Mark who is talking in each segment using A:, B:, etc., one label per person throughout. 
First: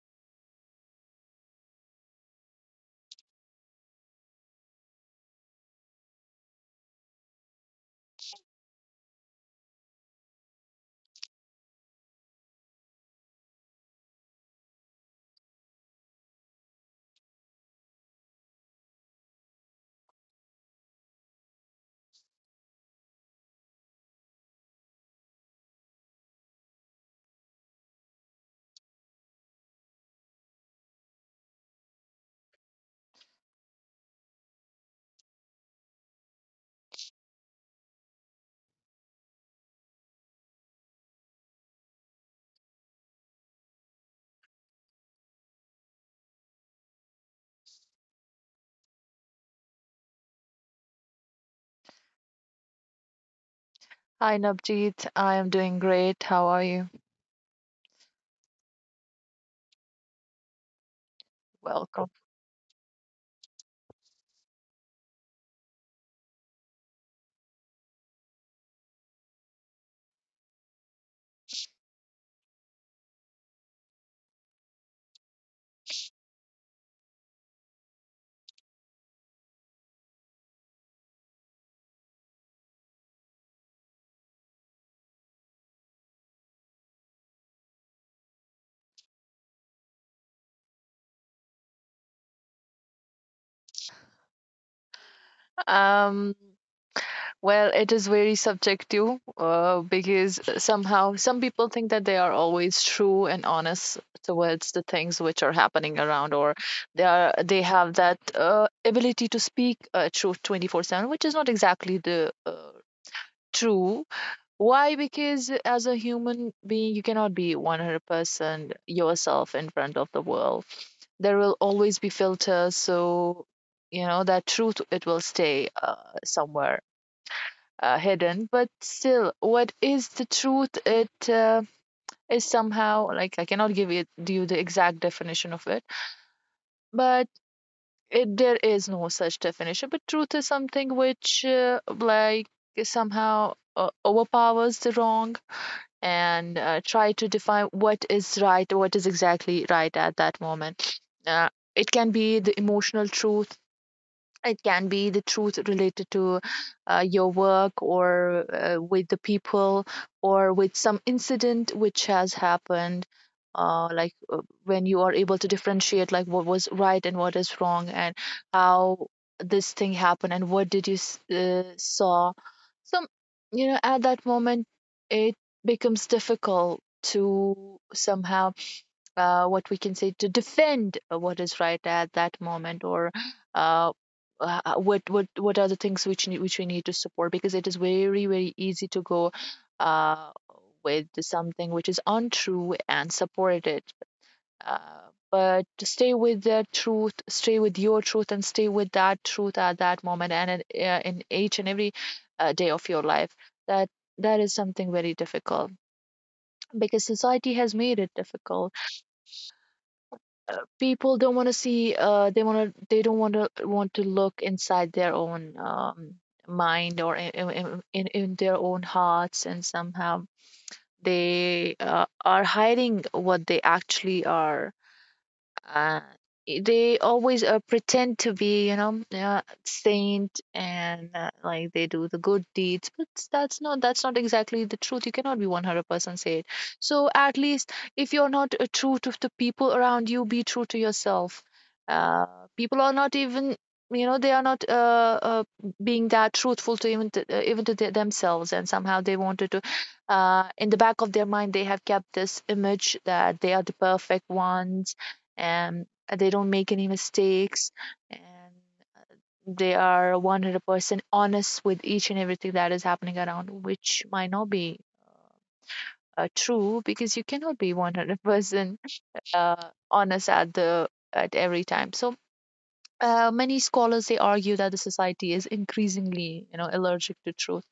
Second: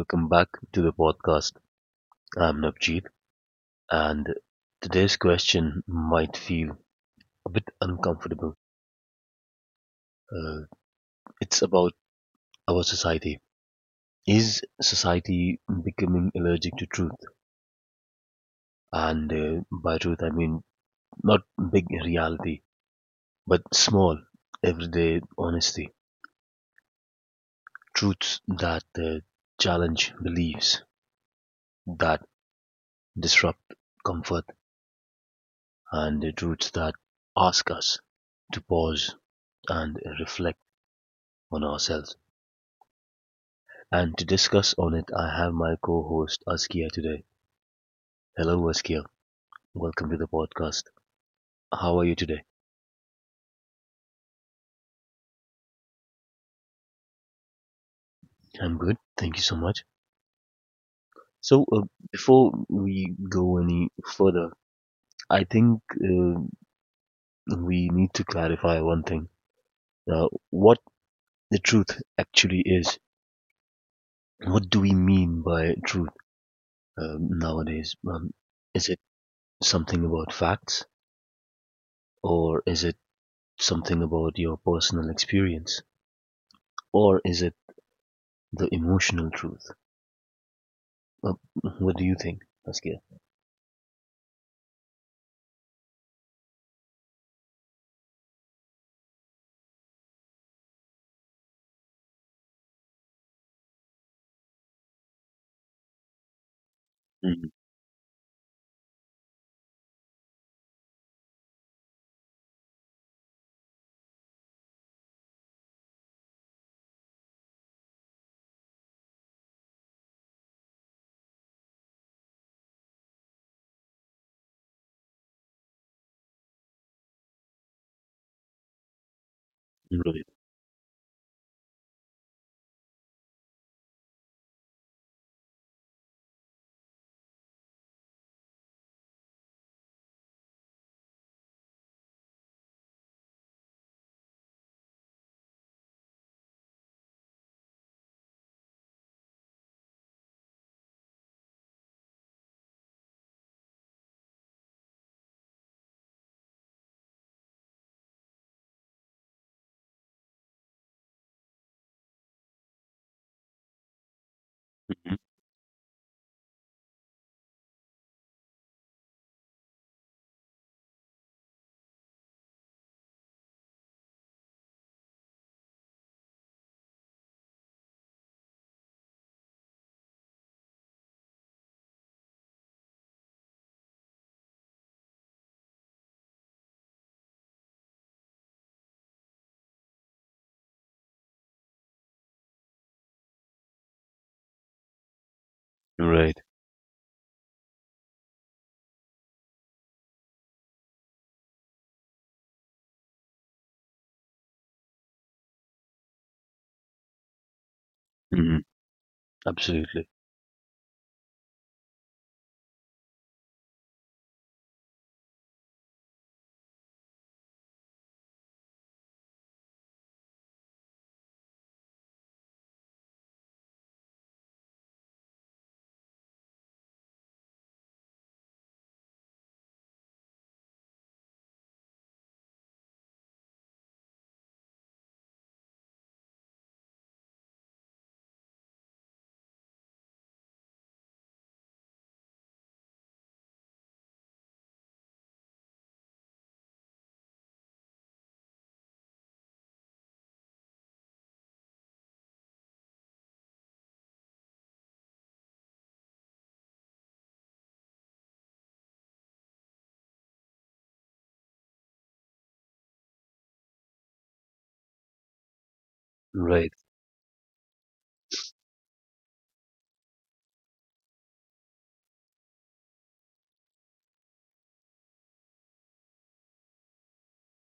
A: welcome back to the podcast. I'm Navjeet, and today's question might feel a bit uncomfortable. Uh, it's about our society. Is society becoming allergic to truth? And by truth, I mean not big reality, but small, everyday honesty. Truths that challenge beliefs, that disrupt comfort, and the truths that ask us to pause and reflect on ourselves. And to discuss on it, I have my co-host Askia today. Hello, Askia. Welcome to the podcast. How are you today?
B: Hi, Navjeet. I am doing great. How are you?
A: I'm good. Thank you so much. So, uh,
B: Welcome.
A: Before we go any further, I think we need to clarify one thing: what the truth actually is. What do we mean by truth nowadays? Is it something about facts, or is it something about your personal experience, or is it the emotional truth. Uh, what do you think, Saskia?
B: Um, well, it is very subjective because somehow some people think that they are always true and honest towards the things which are happening around, or they are
A: Mhm.
B: they have that ability to speak truth 24/7, which is not exactly the true. Why? Because as a human being, you cannot be 100% yourself in front of the world. There will always be filters, so you know that truth, it will stay somewhere hidden. But still, what is the
A: Right.
B: truth? It is somehow like, I cannot give it you the exact definition of it, but there is no such definition. But truth is something which like somehow overpowers the wrong and try to define what is right, what is exactly right at that moment. uh, it can be the emotional truth, it can be the truth related to your work, or with the people, or with some incident which has happened, uh, like uh, when you are
A: Mhm.
B: able to differentiate like what was right and what is wrong, and how this thing happened and what did you saw. So you know, at that moment it becomes difficult to somehow, what we can say, to defend what is right at that moment, or uh, what are the things which which we need to support, because it is very easy to go uh, with something which is untrue and support it. But stay with
A: Right.
B: the truth, stay with your truth, and stay with that truth at that moment and in each and every day of your life. That that is something very difficult because society has made it
A: Mhm.
B: difficult.
A: Absolutely.
B: People don't want to see. They want to, they don't want to look inside their own mind, or in their own hearts. And somehow they are hiding what they actually are. uh, they always pretend to be, you know, saint, and like they do the good deeds, but that's not exactly the truth. You cannot be 100% saint. So at least if you're not true to the people around you, be true to yourself. uh, People are not even, you know, they are not being that truthful to even even to themselves. And somehow they wanted to in the back of their mind, they have kept this image that they are the perfect ones, and they don't make any mistakes, and they are 100% honest with each and everything that is happening around, which might not be
A: Right.
B: true, because you cannot be 100% uh, honest at the at every time. So many scholars, they argue that the society is increasingly, you know, allergic to truth,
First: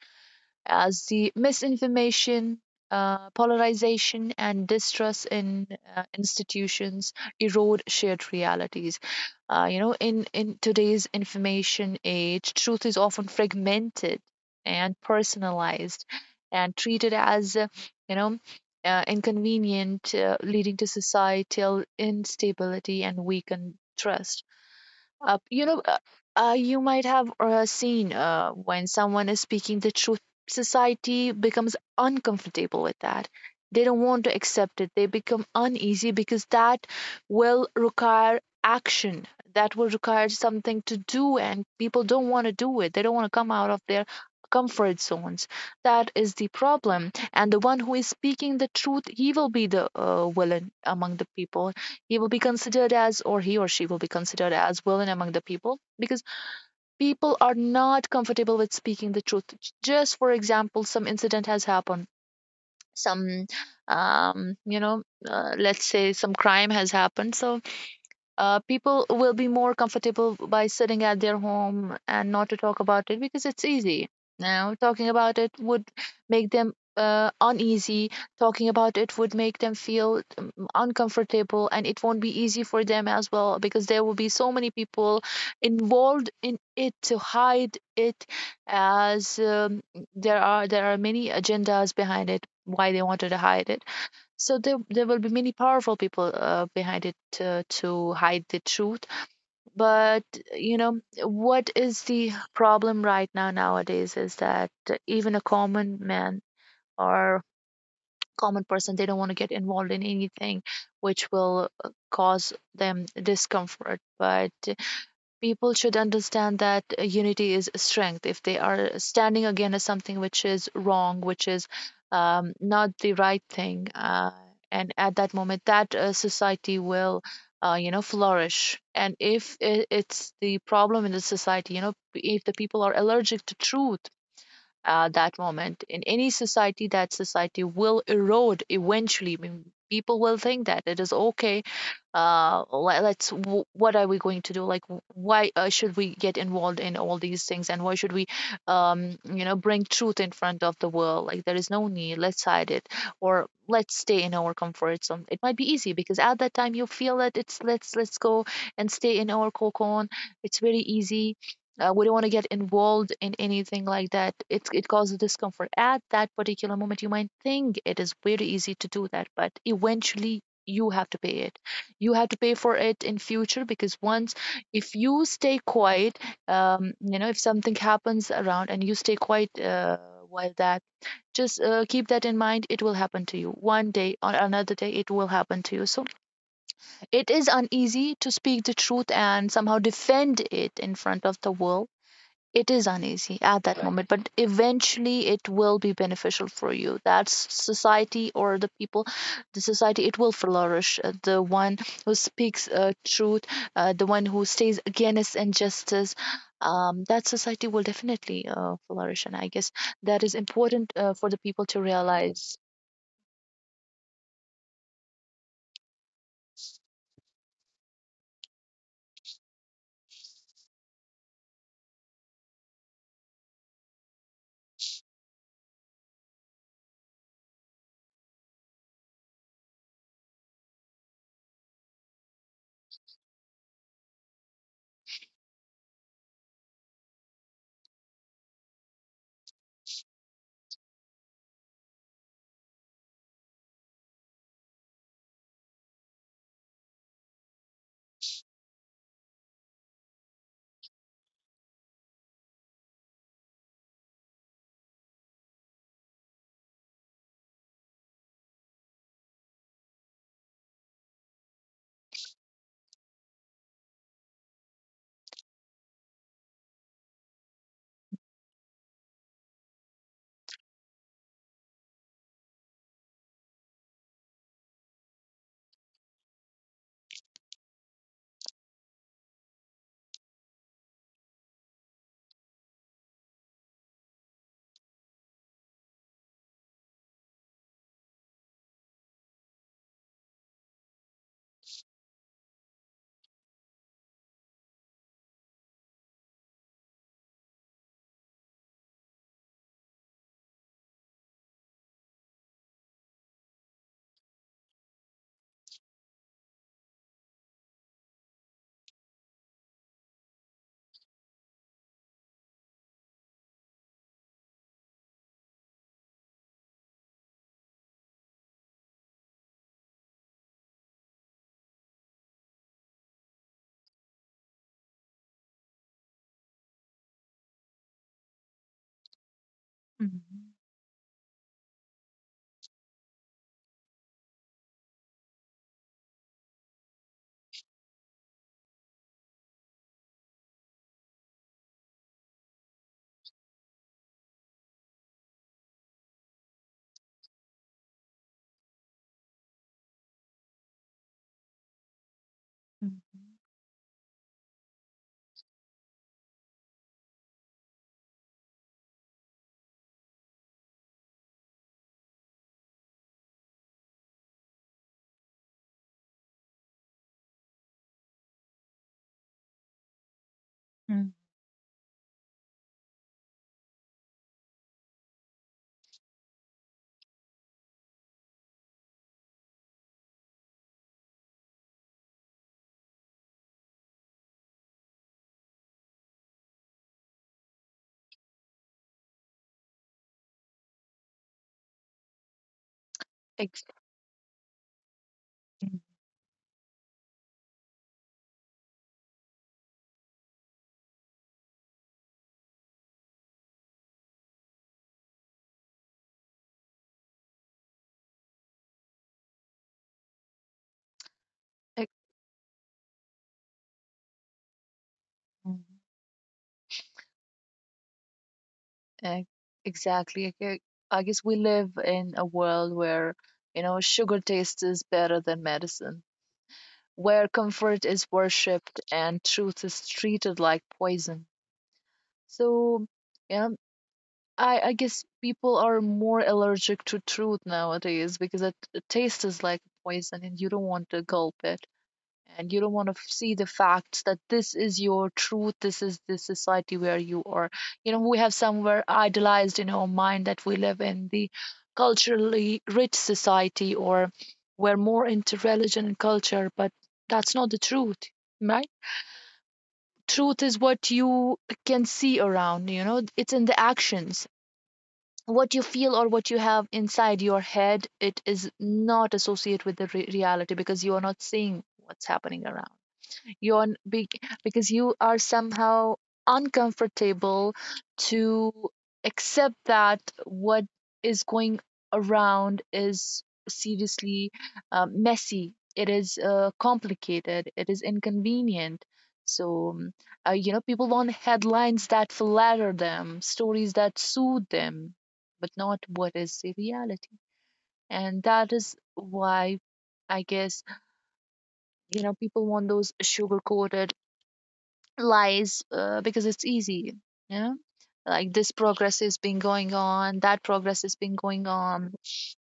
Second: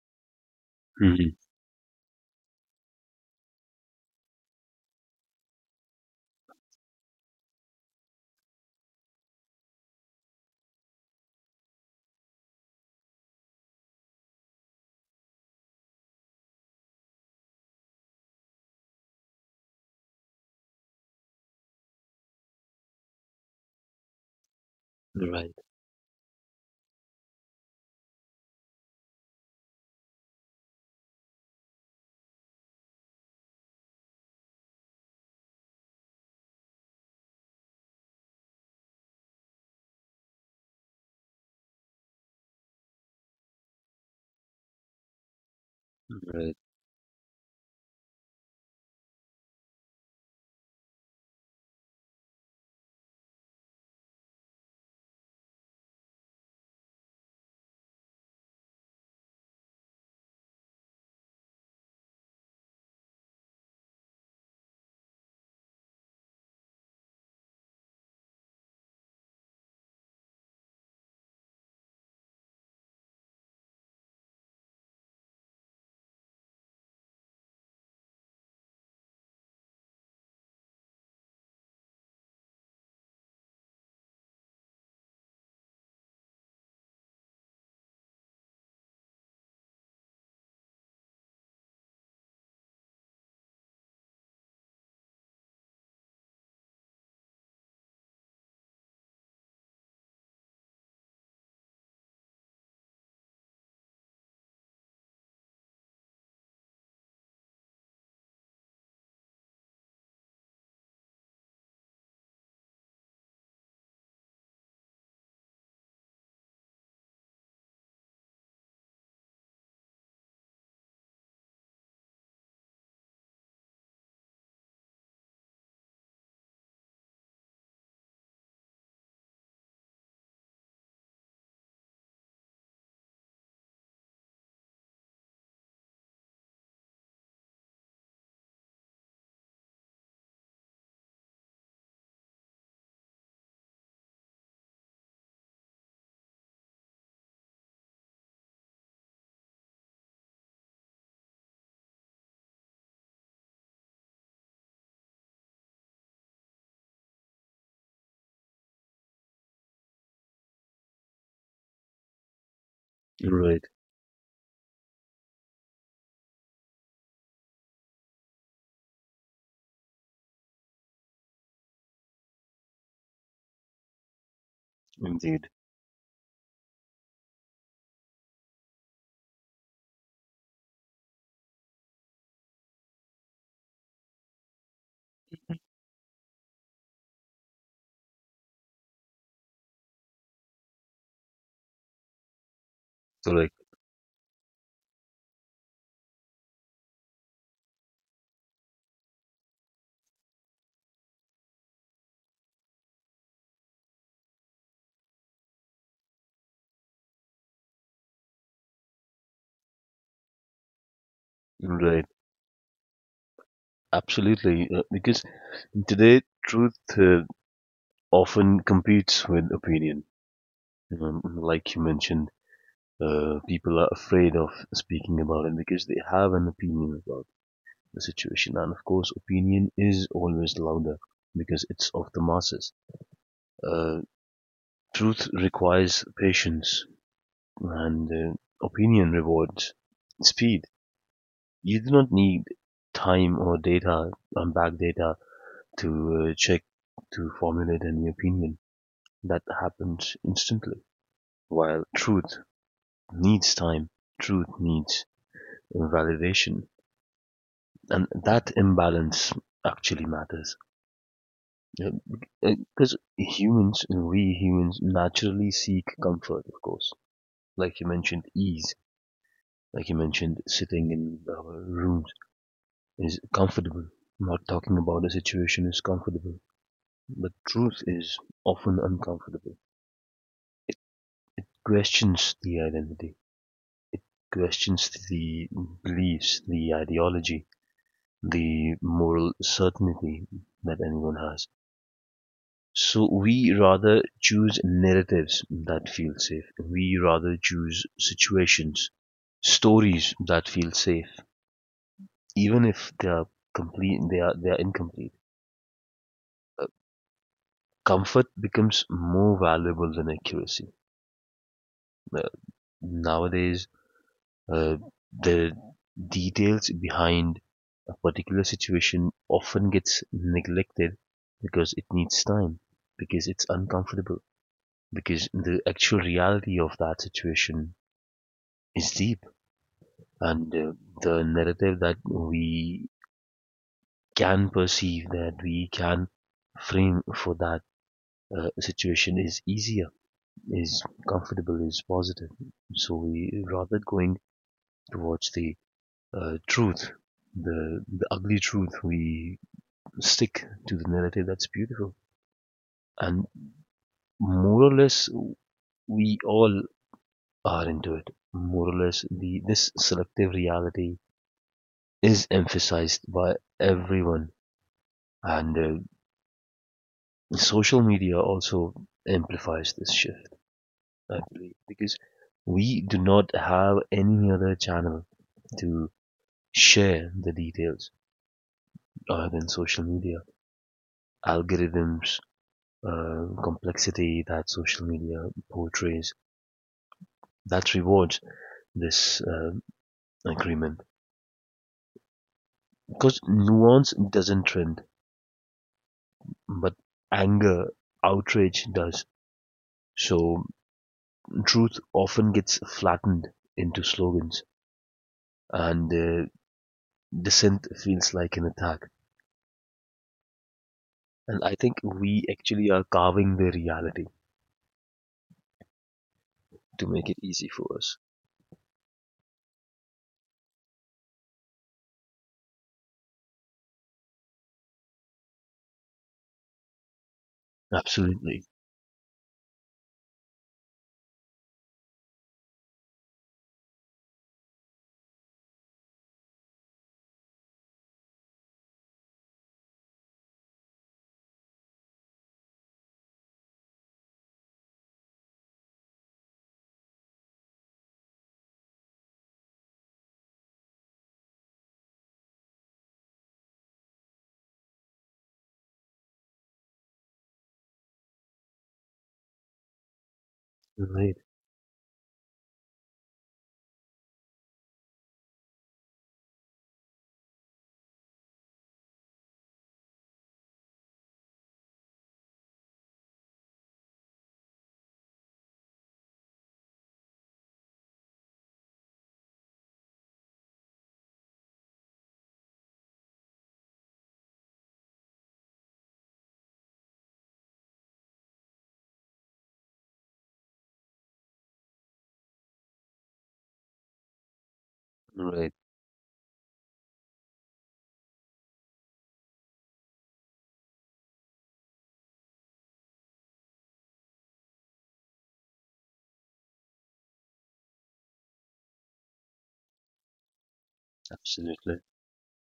B: as the
A: Mhm.
B: misinformation, polarization, and distrust in institutions erode shared realities. You know, in today's information age, truth is often fragmented and personalized and treated as, you know, inconvenient, leading to societal instability and weakened trust. uh,
A: Right.
B: you know, uh, you might have seen when someone is speaking the truth, society becomes uncomfortable with that. They don't want to accept it. They become uneasy because that will require action. That will require something to do, and people don't want to do it. They don't want to come out of their comfort zones. That is the
A: Right.
B: problem. And the one who is speaking the truth, he will be the villain among the people. He will be considered as, or he or she will be considered as villain among the people, because people are not comfortable with speaking the truth. Just for example, some incident has happened, some, you know, let's say some crime has happened. So people will be more comfortable by sitting at their home and not to talk about it, because it's easy. Now, talking about it would make them uneasy. Talking about it would make them feel uncomfortable, and it won't be easy for them as well, because there will be so many people involved in it to hide it. As There are many agendas behind it, why they wanted to hide it. So there will be many powerful people behind it to hide the truth. But you know, what is the problem right now nowadays is that even a common man or common person, they don't want to get involved in anything which will cause them discomfort. But people should understand that unity is strength. If they are standing against something which is wrong, which is not the right thing, and at that moment, that society will you know, flourish. And if I- it's the problem in the society, you know, if the people are allergic to truth. That moment, in any society, that society will erode eventually. I mean, people will think that it is okay, what are we going to do, like why should we get involved in all these things, and why should we, you know, bring truth in front of the world? Like, there is no need. Let's hide it, or let's stay in our comfort zone. It might be easy, because at that time you feel that it's, let's go and stay in our cocoon. It's very easy. We don't want to get involved in
A: Right.
B: anything like that. It causes discomfort. At that particular moment, you might think it is very easy to do that, but eventually you have to pay it. You have to pay for it in future, because once, if you
A: Indeed.
B: stay quiet, you know, if something happens around and you stay quiet, while that just keep that in mind, it will happen to you one day or another day. It will happen to you. So it is uneasy to speak the truth and somehow defend it in front of the world. It is uneasy
A: Correct.
B: at that Right. moment, but eventually it will be beneficial for you, that's society or the people. The society, it will flourish. The one who speaks truth, the one who stays against injustice, that society will definitely flourish. And I guess that is important for the people to
A: Right.
B: realize.
A: Absolutely. Because today, truth often competes with opinion. Like you mentioned, people are afraid of speaking about it because they have an opinion about the situation. And of course, opinion is always louder because it's of the masses. Uh, Truth requires patience and opinion rewards speed. You do not need time or data, unbacked data, to check, to formulate any opinion. That happens instantly. While truth needs time, truth needs validation. And that imbalance actually matters. Because humans, we humans naturally seek comfort, of course. Like you mentioned, ease like you mentioned, sitting in our rooms is comfortable. Not talking about a situation is comfortable. But truth is often uncomfortable. It, it questions the identity, it questions the beliefs, the ideology, the moral certainty that anyone has. So we rather choose narratives that feel safe. We rather choose situations, stories that feel safe even if they are complete, they are incomplete. Comfort becomes more valuable than accuracy. Uh, nowadays, uh, the details behind a particular situation often gets neglected because it needs time, because it's uncomfortable, because the actual reality of that situation is deep, and
B: Hmm.
A: the narrative that we can perceive, that we can frame for that situation is easier is comfortable is positive. So we rather going towards the truth, the ugly truth. We stick to the narrative that's beautiful, and
B: Hmm.
A: more or less we all are into it. More or less, the this selective reality is emphasized by everyone, and social media also amplifies this shift.
B: Mm-hmm.
A: I believe because we do not have any other channel to share the details. Than social media. Algorithms, complexity that social media portrays that rewards this agreement because
B: Ex-
A: nuance doesn't trend,
B: Mm-hmm.
A: but anger, outrage does. So truth often gets flattened into slogans, and dissent feels like an attack. And I think we actually are carving the reality
B: ex-
A: to make it easy for us.
B: Ex- Exactly. I guess we live in a world where, you know, sugar taste is better than medicine, where comfort is
A: Absolutely.
B: worshipped and truth is treated like poison. So, yeah, I guess people are more allergic to truth nowadays, because it tastes like poison, and you don't want to gulp it, and you don't want to see the facts that this is your truth, this is the society where you are. You know, we have somewhere idealized in our mind that we live in the culturally rich society, or we're more into religion and culture, but that's not the truth. Right? Truth is what
A: Right.
B: you can see around, you know. It's in the actions. What you feel or what you have inside your head, it is not associated with the reality, because you are not seeing what's happening around. You're big, because you are somehow uncomfortable to accept that what is going around is seriously messy. It is complicated. It is inconvenient. So, you know, people want headlines that flatter them, stories that soothe them, but
A: Right.
B: not what is the reality. And that is why, I guess, you know, people want those sugar coated lies, because it's easy. You know, like, this progress has been going on, that progress has been going
A: Absolutely.
B: on,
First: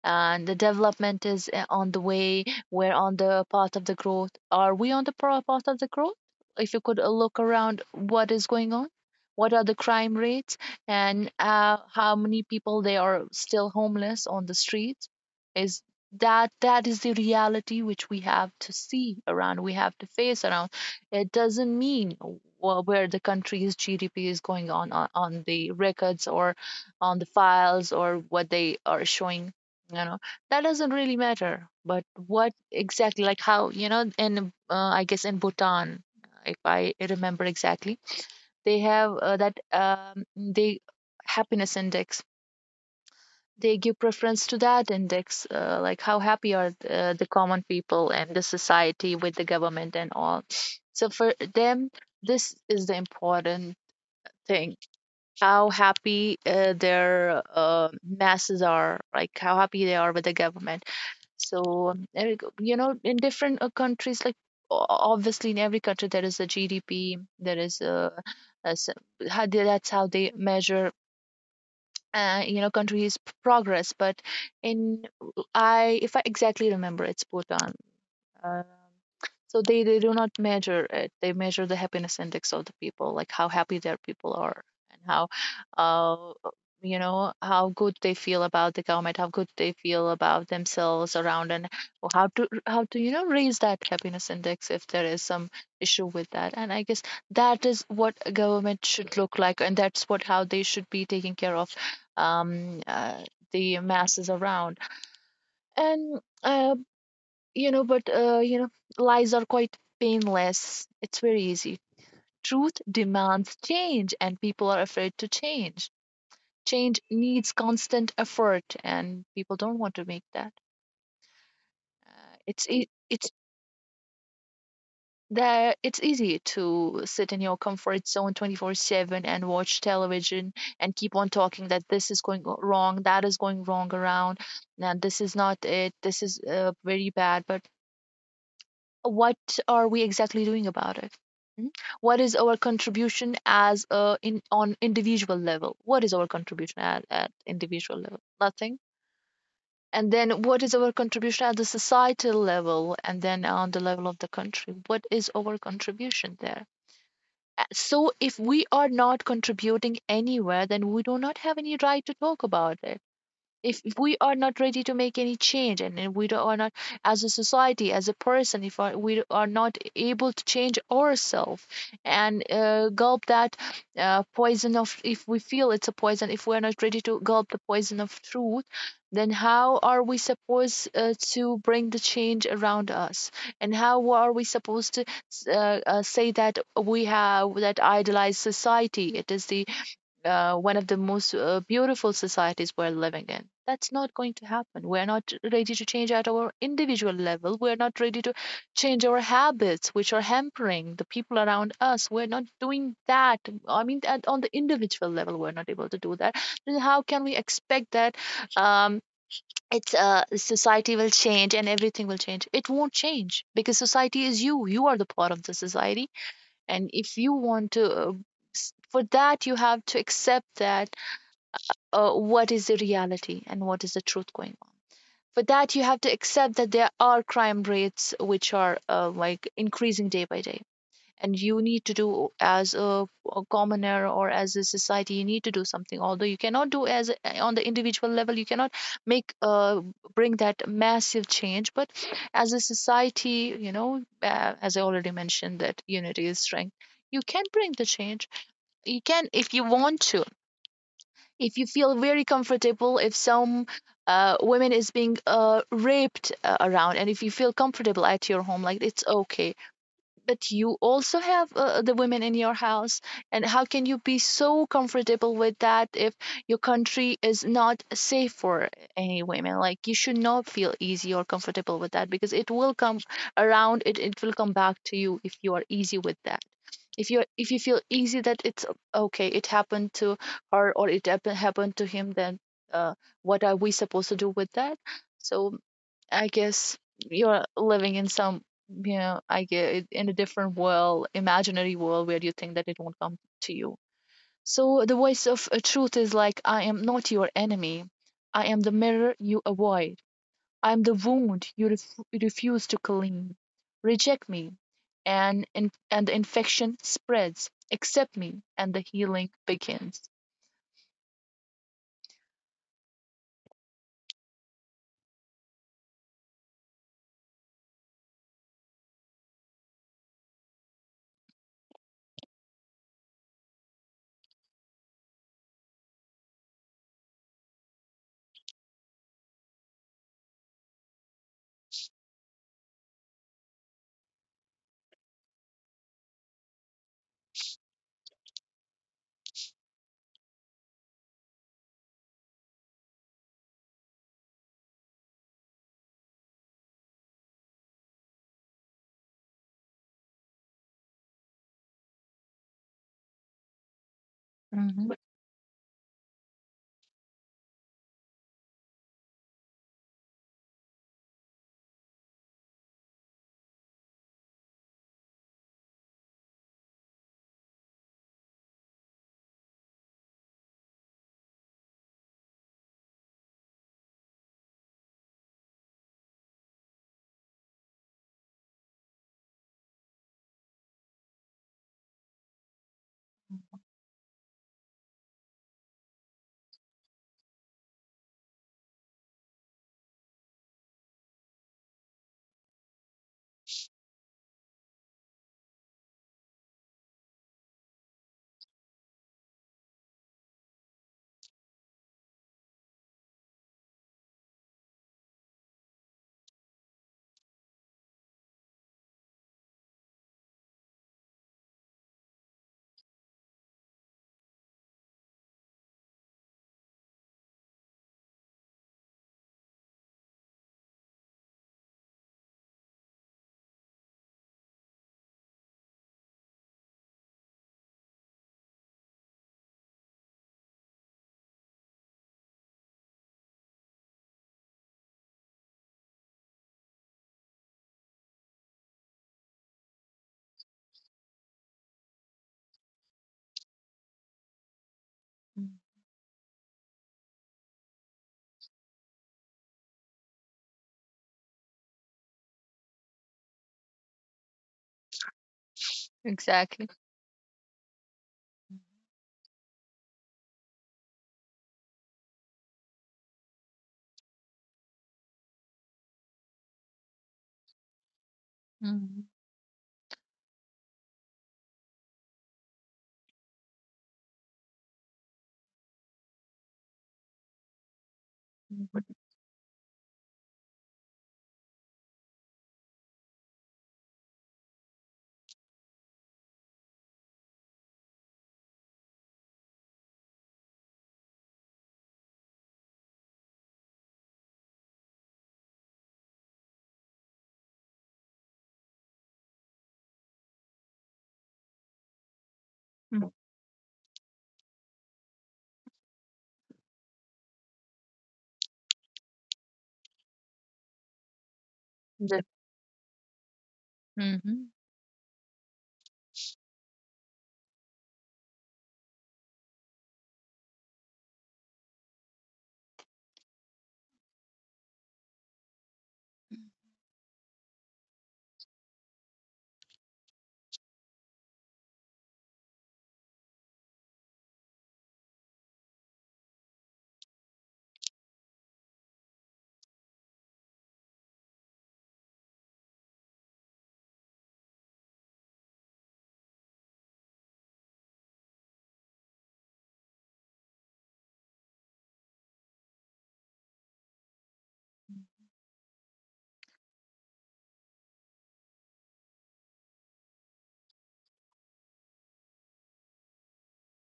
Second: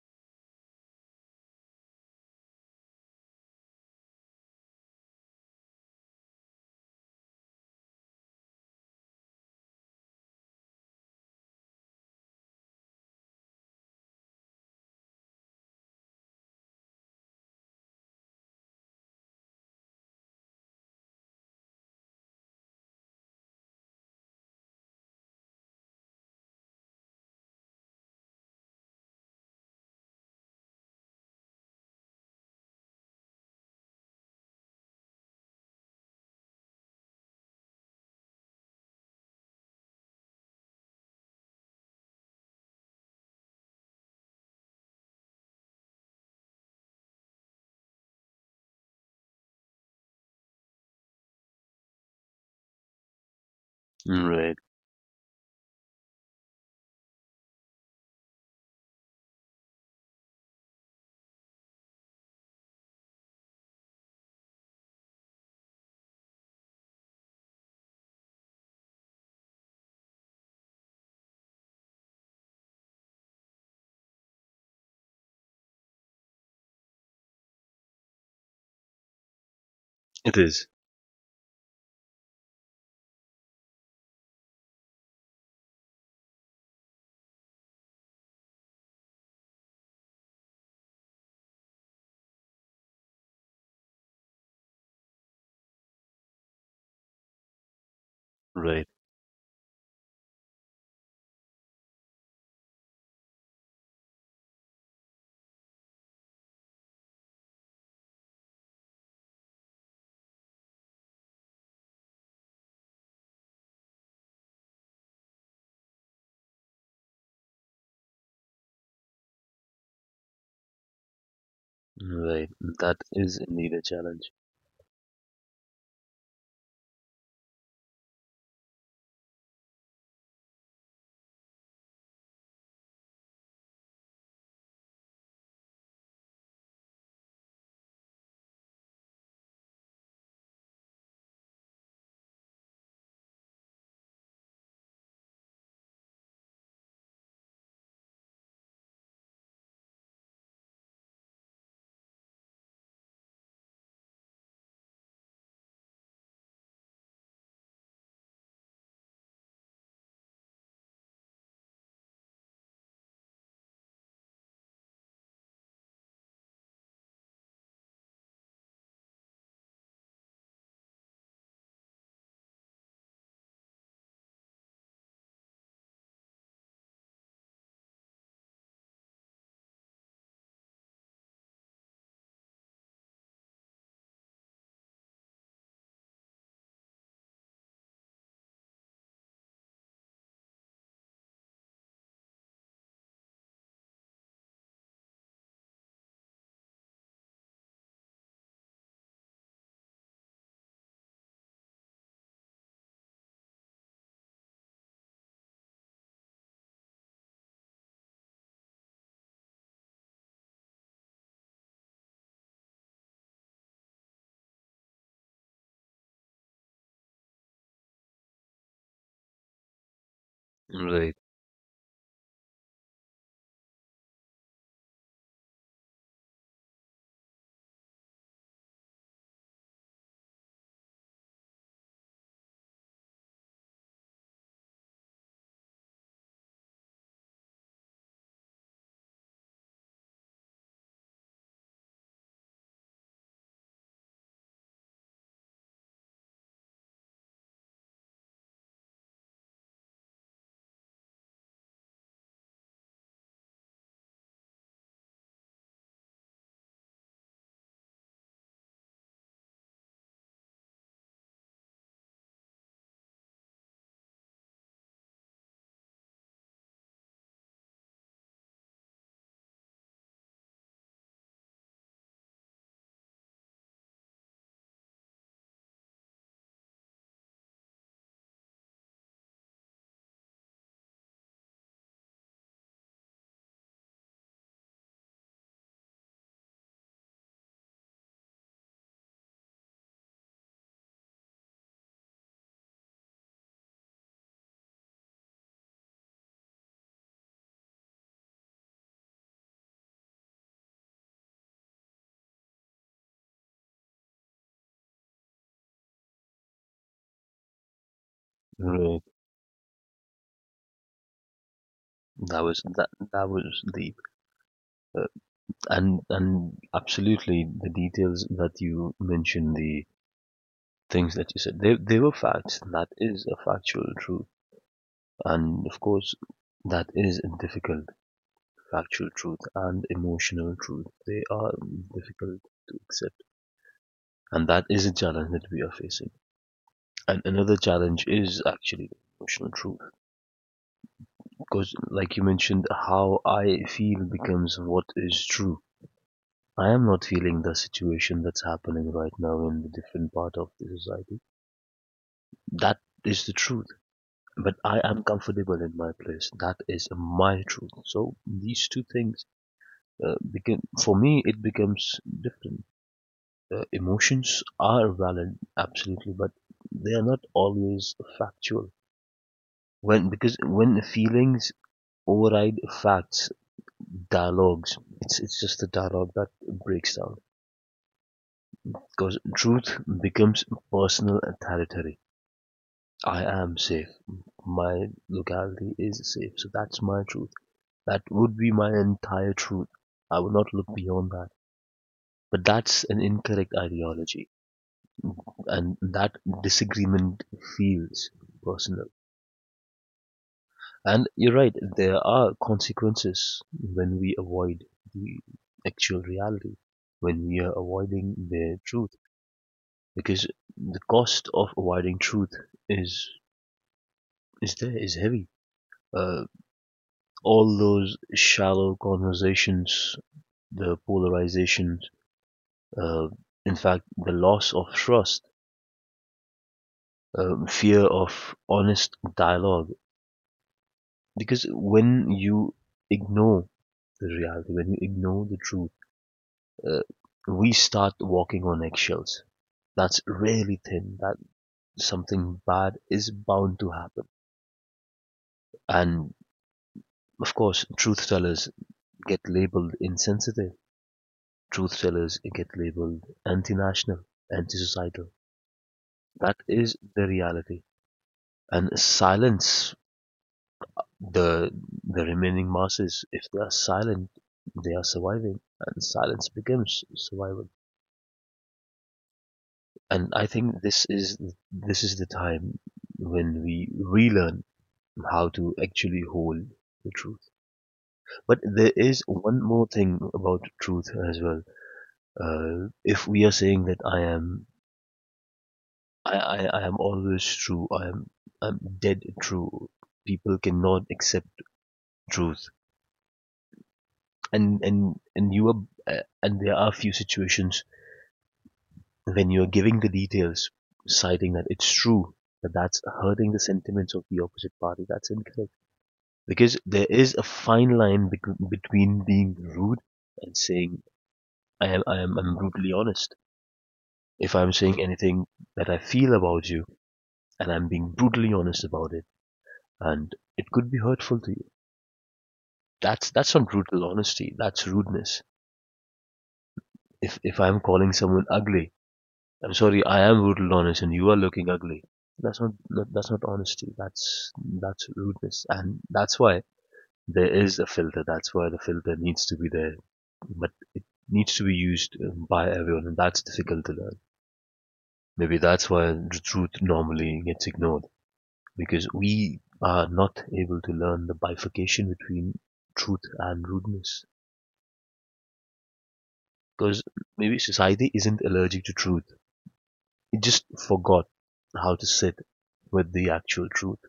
B: and the development is on the way. We're on the path of the growth. Are we on the path of the growth? If you could look around, what is going on? What are the crime rates, and how many people, they are still homeless on the streets? Is that that is the reality which we have to see around. We have to face around. It doesn't mean where the country's GDP is going on on the records, or on the files, or what they are showing. You know, that doesn't really matter. But what exactly, like, how, you know, in I guess, in bhutan, if I remember exactly, they have that they happiness index, they give preference to that index, like how happy are the common people and the society with the government and all. So for them, this is the important
A: Right.
B: thing, how happy their masses are, like how happy they are with the government. So, there you go. In different countries, like obviously in every country there is a GDP, there is a, a s- how they, that's how they measure. Countries' progress, but in if I exactly remember, it's Bhutan. um, so they do not
A: It is.
B: measure it. They measure the happiness index of the people, like how happy their people are and uh, how good they feel about the government, how good they feel about themselves around, and how to raise that happiness index if there is some issue with that. And I guess that is what a government
A: Right,
B: should look like, and that's what how they should be taking care of um, uh, the masses around. And you know, but you know, Lies are quite painless. It's very easy. Truth demands change, and people are afraid to change. Change needs constant effort, and people don't want to make that. Uh,
A: right.
B: it's e-
A: That
B: it's
A: is indeed a challenge.
B: there. It's easy to sit in your comfort zone 24/7 and watch television and keep on talking that this is going wrong, that is going wrong around, and this is not it. This is very bad. But what are we exactly doing about it? Mm. What is our contribution as a in on individual level what is our contribution at individual level? Nothing. And then what is our contribution at the societal level, and then on the level of the country, what is our contribution there? So if we are not contributing anywhere, then we do not have any right to talk about it. If we are not ready to make any change, and are not, as a society, as a person, if we are not able to change ourselves and gulp that poison of, if we feel it's a poison, if we're not ready to gulp the poison of truth, then how are we supposed to bring the change around us? And how are we supposed to say that we have that idealized society, it is the one of the most beautiful societies we're living in? That's not going to happen. We're not ready to change at our individual level. We're not ready to change our habits, which are hampering the people around us. We're not doing that. I mean, at, on the individual level, we're not able to do that. Then how can we expect that um, it's society will change and everything will change? It won't change because society is you. You are the part of the society, and if you want to, for that you have to accept that,
A: Right,
B: what is the reality and what is the truth going on. For that, you have to accept that there are crime rates which are like increasing day by day. And you need to do, as a commoner or as a society, you need to do something. Although you cannot do as, on the individual level, you cannot make bring that massive change. But as a society, you know, as I already mentioned, that unity is strength. You can bring the change. You can, if you want to, if you feel very comfortable if some women is being raped around, and if you feel comfortable at your home like it's okay, but you also have the women in your house, and how can you be so comfortable with that? If your country is not safe for any women, like, you should not feel easy or comfortable with that, because it will come around, it will come back to you if you are easy with that. If you if you feel easy that it's okay, it happened to her, or it happened to him, then uh, what are we supposed to do with that? So I guess you're living in some, you know, I get in a different world, imaginary world, where you think that it won't come to you. So the voice of truth is like, I am not your enemy. I am the mirror you avoid. I am the wound you refuse to clean. Reject me, and the infection spreads. Accept me, and the
A: right.
B: healing begins.
A: That that was deep. And absolutely the details that you mentioned, the things that you said, they were facts. That is a factual truth. And of course that is a difficult factual truth and emotional truth. They are difficult to accept. And that is a challenge that we are facing. And another challenge is actually the emotional truth. Because, like you mentioned, how I feel becomes what is true. I am not feeling the situation that's happening right now in the different part of the society. That is the truth. But I
B: Mm-hmm.
A: am comfortable in my place. That is my truth. So these two things become for me. It becomes different. Emotions are valid, absolutely, but they are not always factual. When because when feelings override facts, dialogues. It's just the dialogue that breaks down because truth becomes personal and territory. I am safe. My locality is safe. So that's my truth. That would be my entire truth. I would not look beyond that. But that's an incorrect ideology, and that disagreement feels personal. And you're right. There are consequences when we avoid the actual reality, when we are avoiding the truth because the cost of avoiding truth is is heavy. Uh, all those shallow conversations, the polarisation, uh, in fact, the loss of trust, fear of honest dialogue. Because when you ignore the reality, when you ignore the truth, uh, we start walking on eggshells. That's really thin. That something bad is bound to happen. And of course, truth tellers get labeled insensitive. Truth tellers get labeled anti-national, anti-societal. That
B: Exactly.
A: is the reality. And silence the the remaining masses. If they are silent, they are surviving, and silence becomes survival.
B: Mm-hmm.
A: And I think this is the time when we relearn how to actually hold the truth. But there is one more thing about truth as well. If we are saying that I am always true. I'm dead true. People cannot accept truth. And you are and there are few situations when you are giving the details, citing that it's true, that that's
B: Mm-hmm.
A: hurting the sentiments of the opposite party. That's incorrect because there is a fine line between being rude and saying I am I am
B: the-
A: I'm brutally honest. If
B: Mm-hmm.
A: I'm saying anything that I feel about you and I'm being brutally honest about it, and it could be hurtful to you. That's not brutal honesty. That's rudeness. If I'm calling someone ugly, I'm sorry. I am brutal honest, and you are looking ugly. That's not honesty. That's rudeness, and that's why there is a filter. That's why the filter needs to be there, but it needs to be used by everyone, and that's difficult to learn. Maybe that's why the truth normally gets ignored because we are not able to learn the bifurcation between truth and rudeness. Because maybe society isn't allergic to truth. It just forgot how to sit with the actual truth,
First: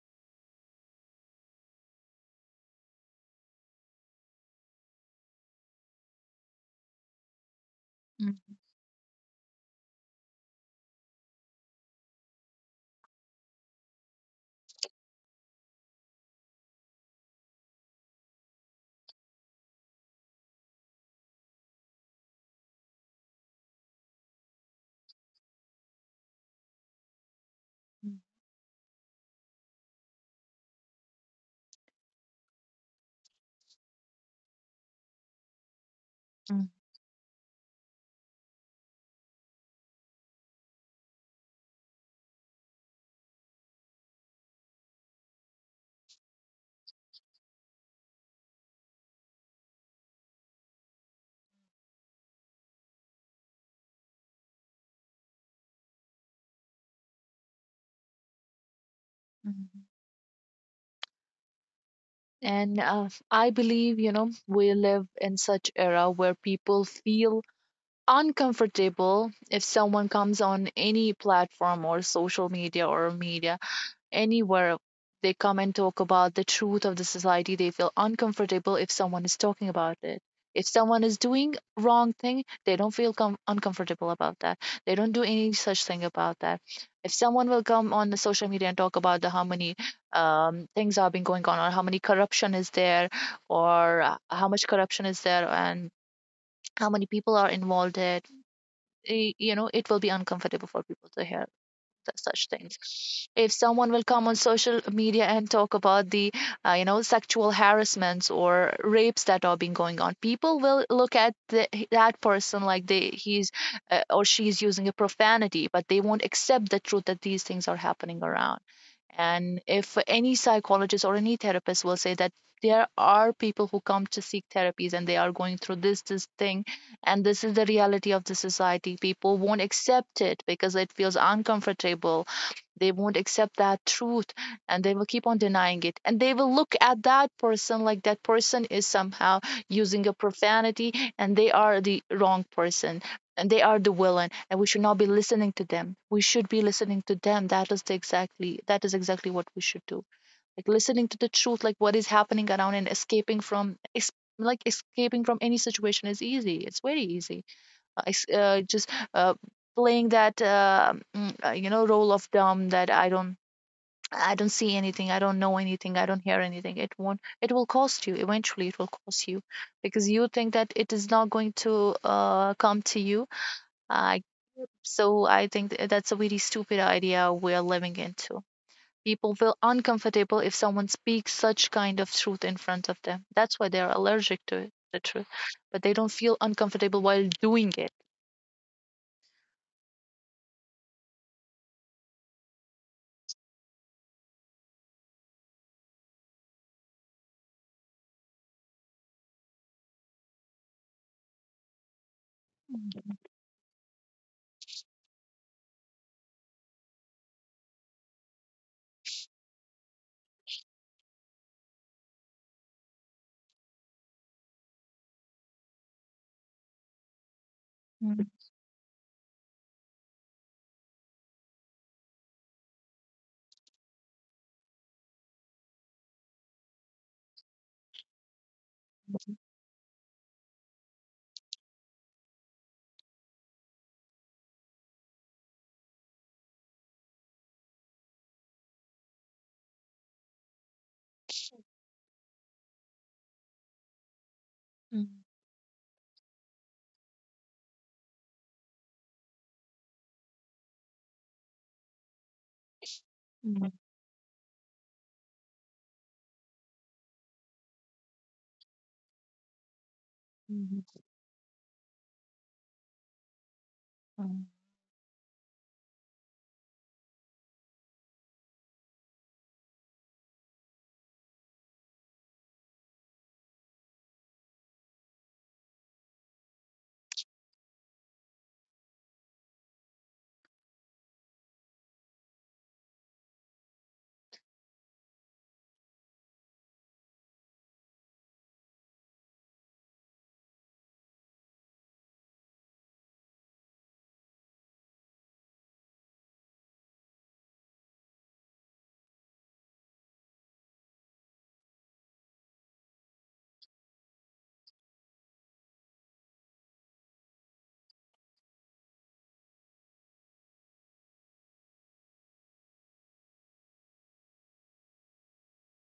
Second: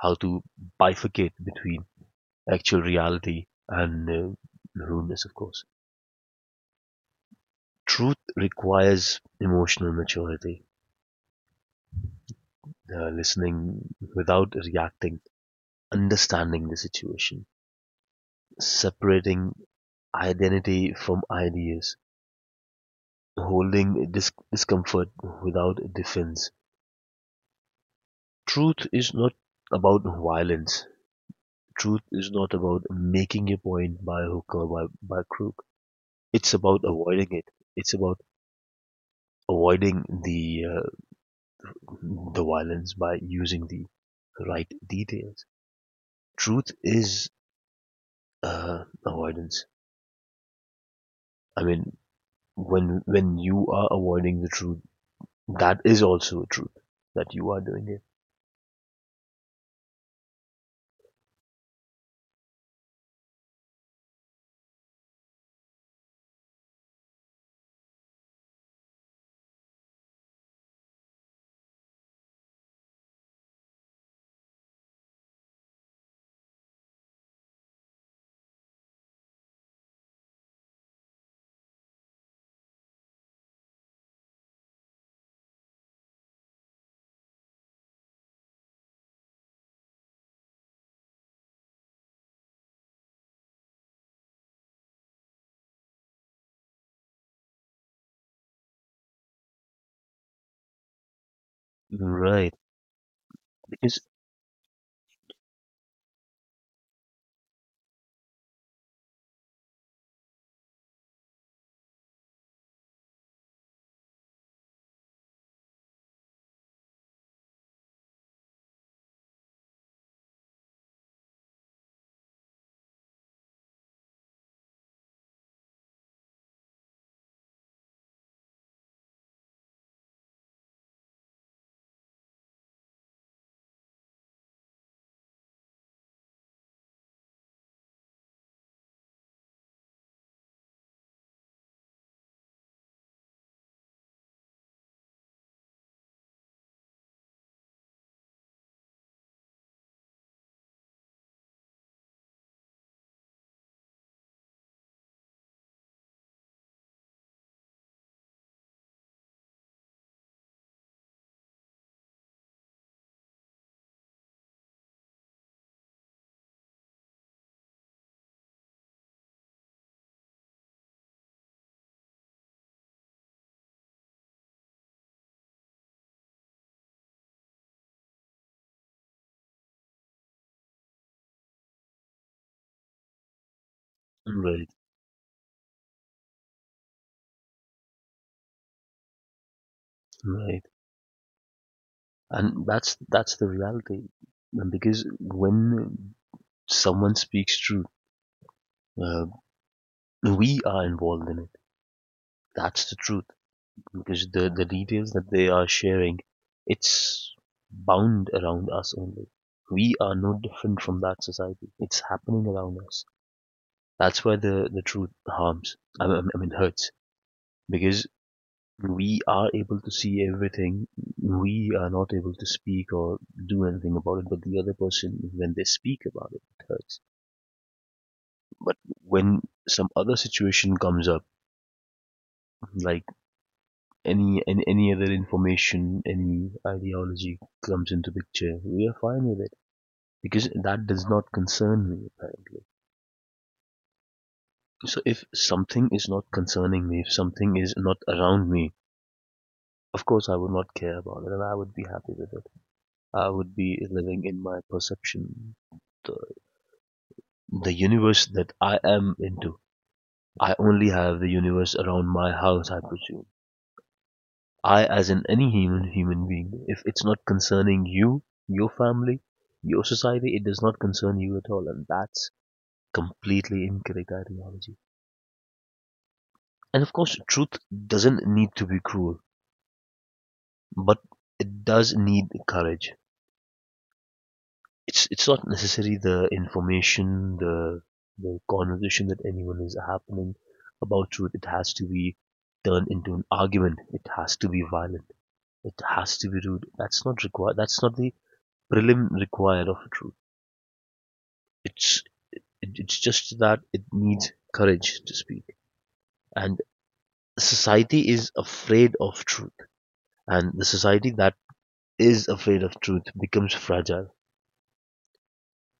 A: how to bifurcate between actual reality and rudeness, of course. Truth requires emotional maturity, listening without reacting, understanding the situation, separating identity from ideas, holding discomfort without defense.
B: Mm-hmm.
A: Truth is not about violence. Truth is not about making a point by hook or by crook. It's about avoiding it. It's about avoiding the violence by using the right details. Truth is avoidance. I mean, when you are avoiding the truth, that is also a truth that you are doing it.
B: Mm-hmm. And I believe, you know, we live in such era where people feel uncomfortable if someone comes on any platform or social media or media anywhere, they come and talk about the truth of the society. They feel uncomfortable if someone is talking about it. If someone is doing wrong thing, they don't feel uncomfortable about that. They don't do any such thing about that. If someone will come on the social media and talk about the how many things are been going on, or how many corruption is there, or how much corruption is there, and how many people are involved in it, you know, it will be uncomfortable for people to hear such
A: Right.
B: things. If someone
A: Because
B: will come on social media and talk about the you know sexual harassments or rapes that are being going on, people will look at that person like they, he's or she's using a profanity, but they won't accept the truth that these things are happening around. And if any psychologist or any therapist will say that there are people who come to seek therapies and they are going through this thing, and this is the reality of the society, people won't accept it because it feels uncomfortable. They won't accept that truth, and they will keep on denying it, and they will look at that person like that person is somehow using a profanity and they are the wrong person, and they are the villain, and we should not be listening to them. We should be listening to them. That is the exactly that is exactly what we should do, like listening to the truth, like what is happening around, and escaping from like escaping from any situation is easy. It's very easy. Es- just Playing that you know role of dumb, that I don't see anything, I don't know anything, I don't hear anything. It won't It will cost you eventually. It will cost you, because you think that it is not going to come to you. uh, so I think that's a really stupid idea we're living into. People feel uncomfortable if someone speaks such kind of truth in front of them. That's why they're allergic to
A: right,
B: it, the truth. But they don't feel uncomfortable while doing it.
A: right, and that's the reality. And because when someone speaks truth, uh, we are involved in it. That's the truth because the details that they are sharing, it's bound around us only. We are no different from that society. It's happening around us. That's where the truth harms. I mean hurts because
B: Mm-hmm.
A: we are able to see everything. We are not able to speak or do anything about it. But the other person, when they speak about it, it hurts. But when some other situation comes up, like any and any other information, any ideology comes into picture, we are fine with it because that does not concern me apparently. So if something is not concerning me, if something is not around me, of course I would not care about it, and I would be happy with it. I would
B: Mm-hmm.
A: be living in my perception, the the universe that I am into. I only
B: Mm-hmm.
A: have the universe around my house I presume. I, as in any human being, if it's not concerning you, your family, your society, it does not concern you at all, and that's completely incorrect ideology. And of course, truth doesn't need to be cruel, but it does need courage. It's not necessarily the information, the conversation that anyone is happening about truth. It has to be turned into an argument. It has to be violent. It has to be rude. That's not required. That's not the prelim required of truth. It's it's just that it needs courage to speak, and society is afraid of truth, and the society that is afraid of truth becomes fragile.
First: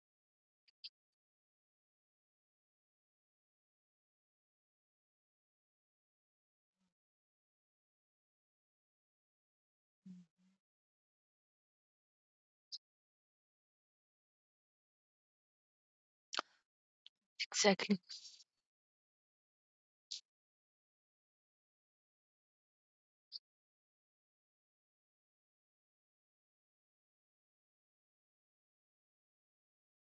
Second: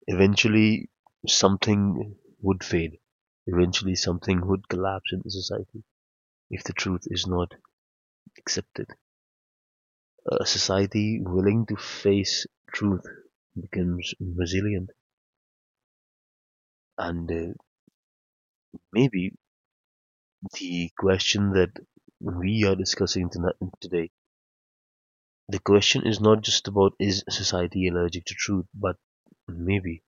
A: Eventually, something would fade. Eventually, something would collapse in the society if the truth is not accepted. A society willing to face truth becomes resilient, and
B: Exactly.
A: maybe the question that we are discussing tonight, today. The question is not just about is society allergic to truth, but maybe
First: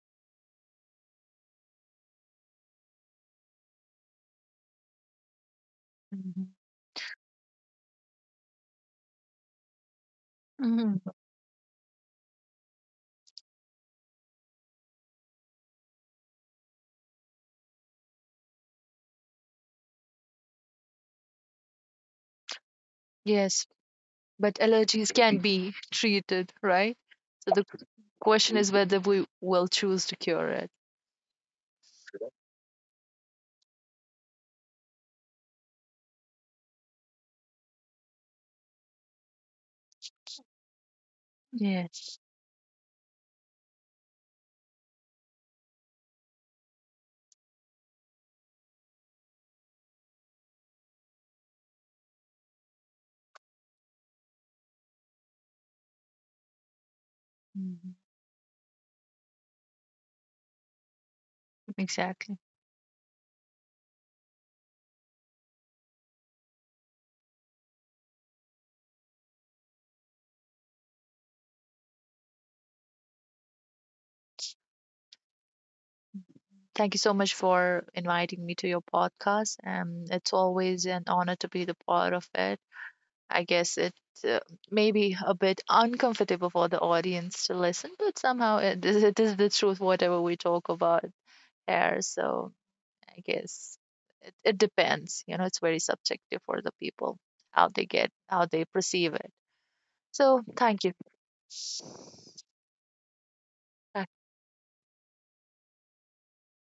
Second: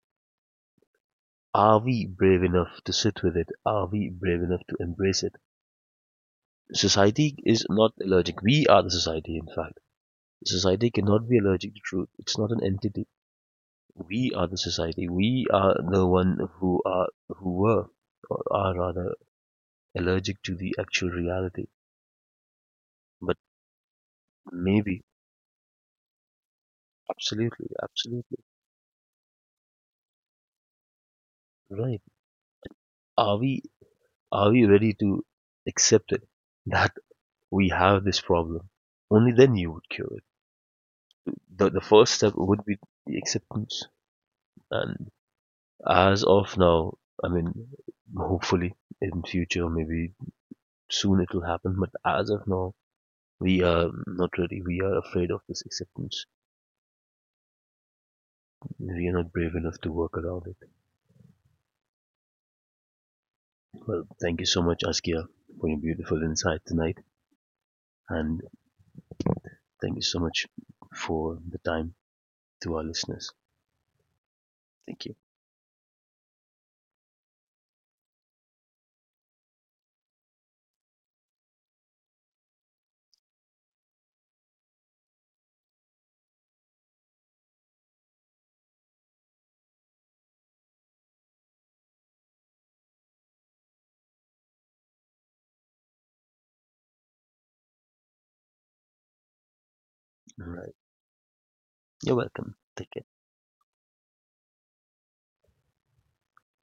A: are we brave enough to sit with it? Are we brave enough to embrace it? Society is not allergic. We are the society, in fact. Society
B: Mhm.
A: cannot be allergic to truth. It's not an entity. We are the society. We are the one who are who were or are rather allergic to the actual reality. But
B: Yes, but
A: maybe,
B: allergies can be treated, right? So
A: absolutely,
B: the
A: absolutely
B: question is whether we will choose to cure it.
A: right. Are we are we ready to accept it? That we have this problem. Only then you would cure it. The first
B: Yes.
A: step would be the acceptance. And as of now, I mean, hopefully in future, maybe soon it will happen. But as of now, we are not ready. We are afraid of this acceptance.
B: Mhm.
A: We are not brave enough to work around it.
B: Exactly.
A: Well, thank you so much, Askia, for your beautiful insight tonight. And thank you so much for the time to our listeners. Thank you.
B: Thank you so much for inviting me to your podcast. It's always an honor to be the part of it. I guess it uh, may be a bit uncomfortable for the audience to listen, but somehow it is the truth, whatever we talk about there. So I guess it, it depends. You know, it's very subjective for the people how they get, how they perceive it. So
A: All right.
B: thank you.
A: You're welcome. Take care.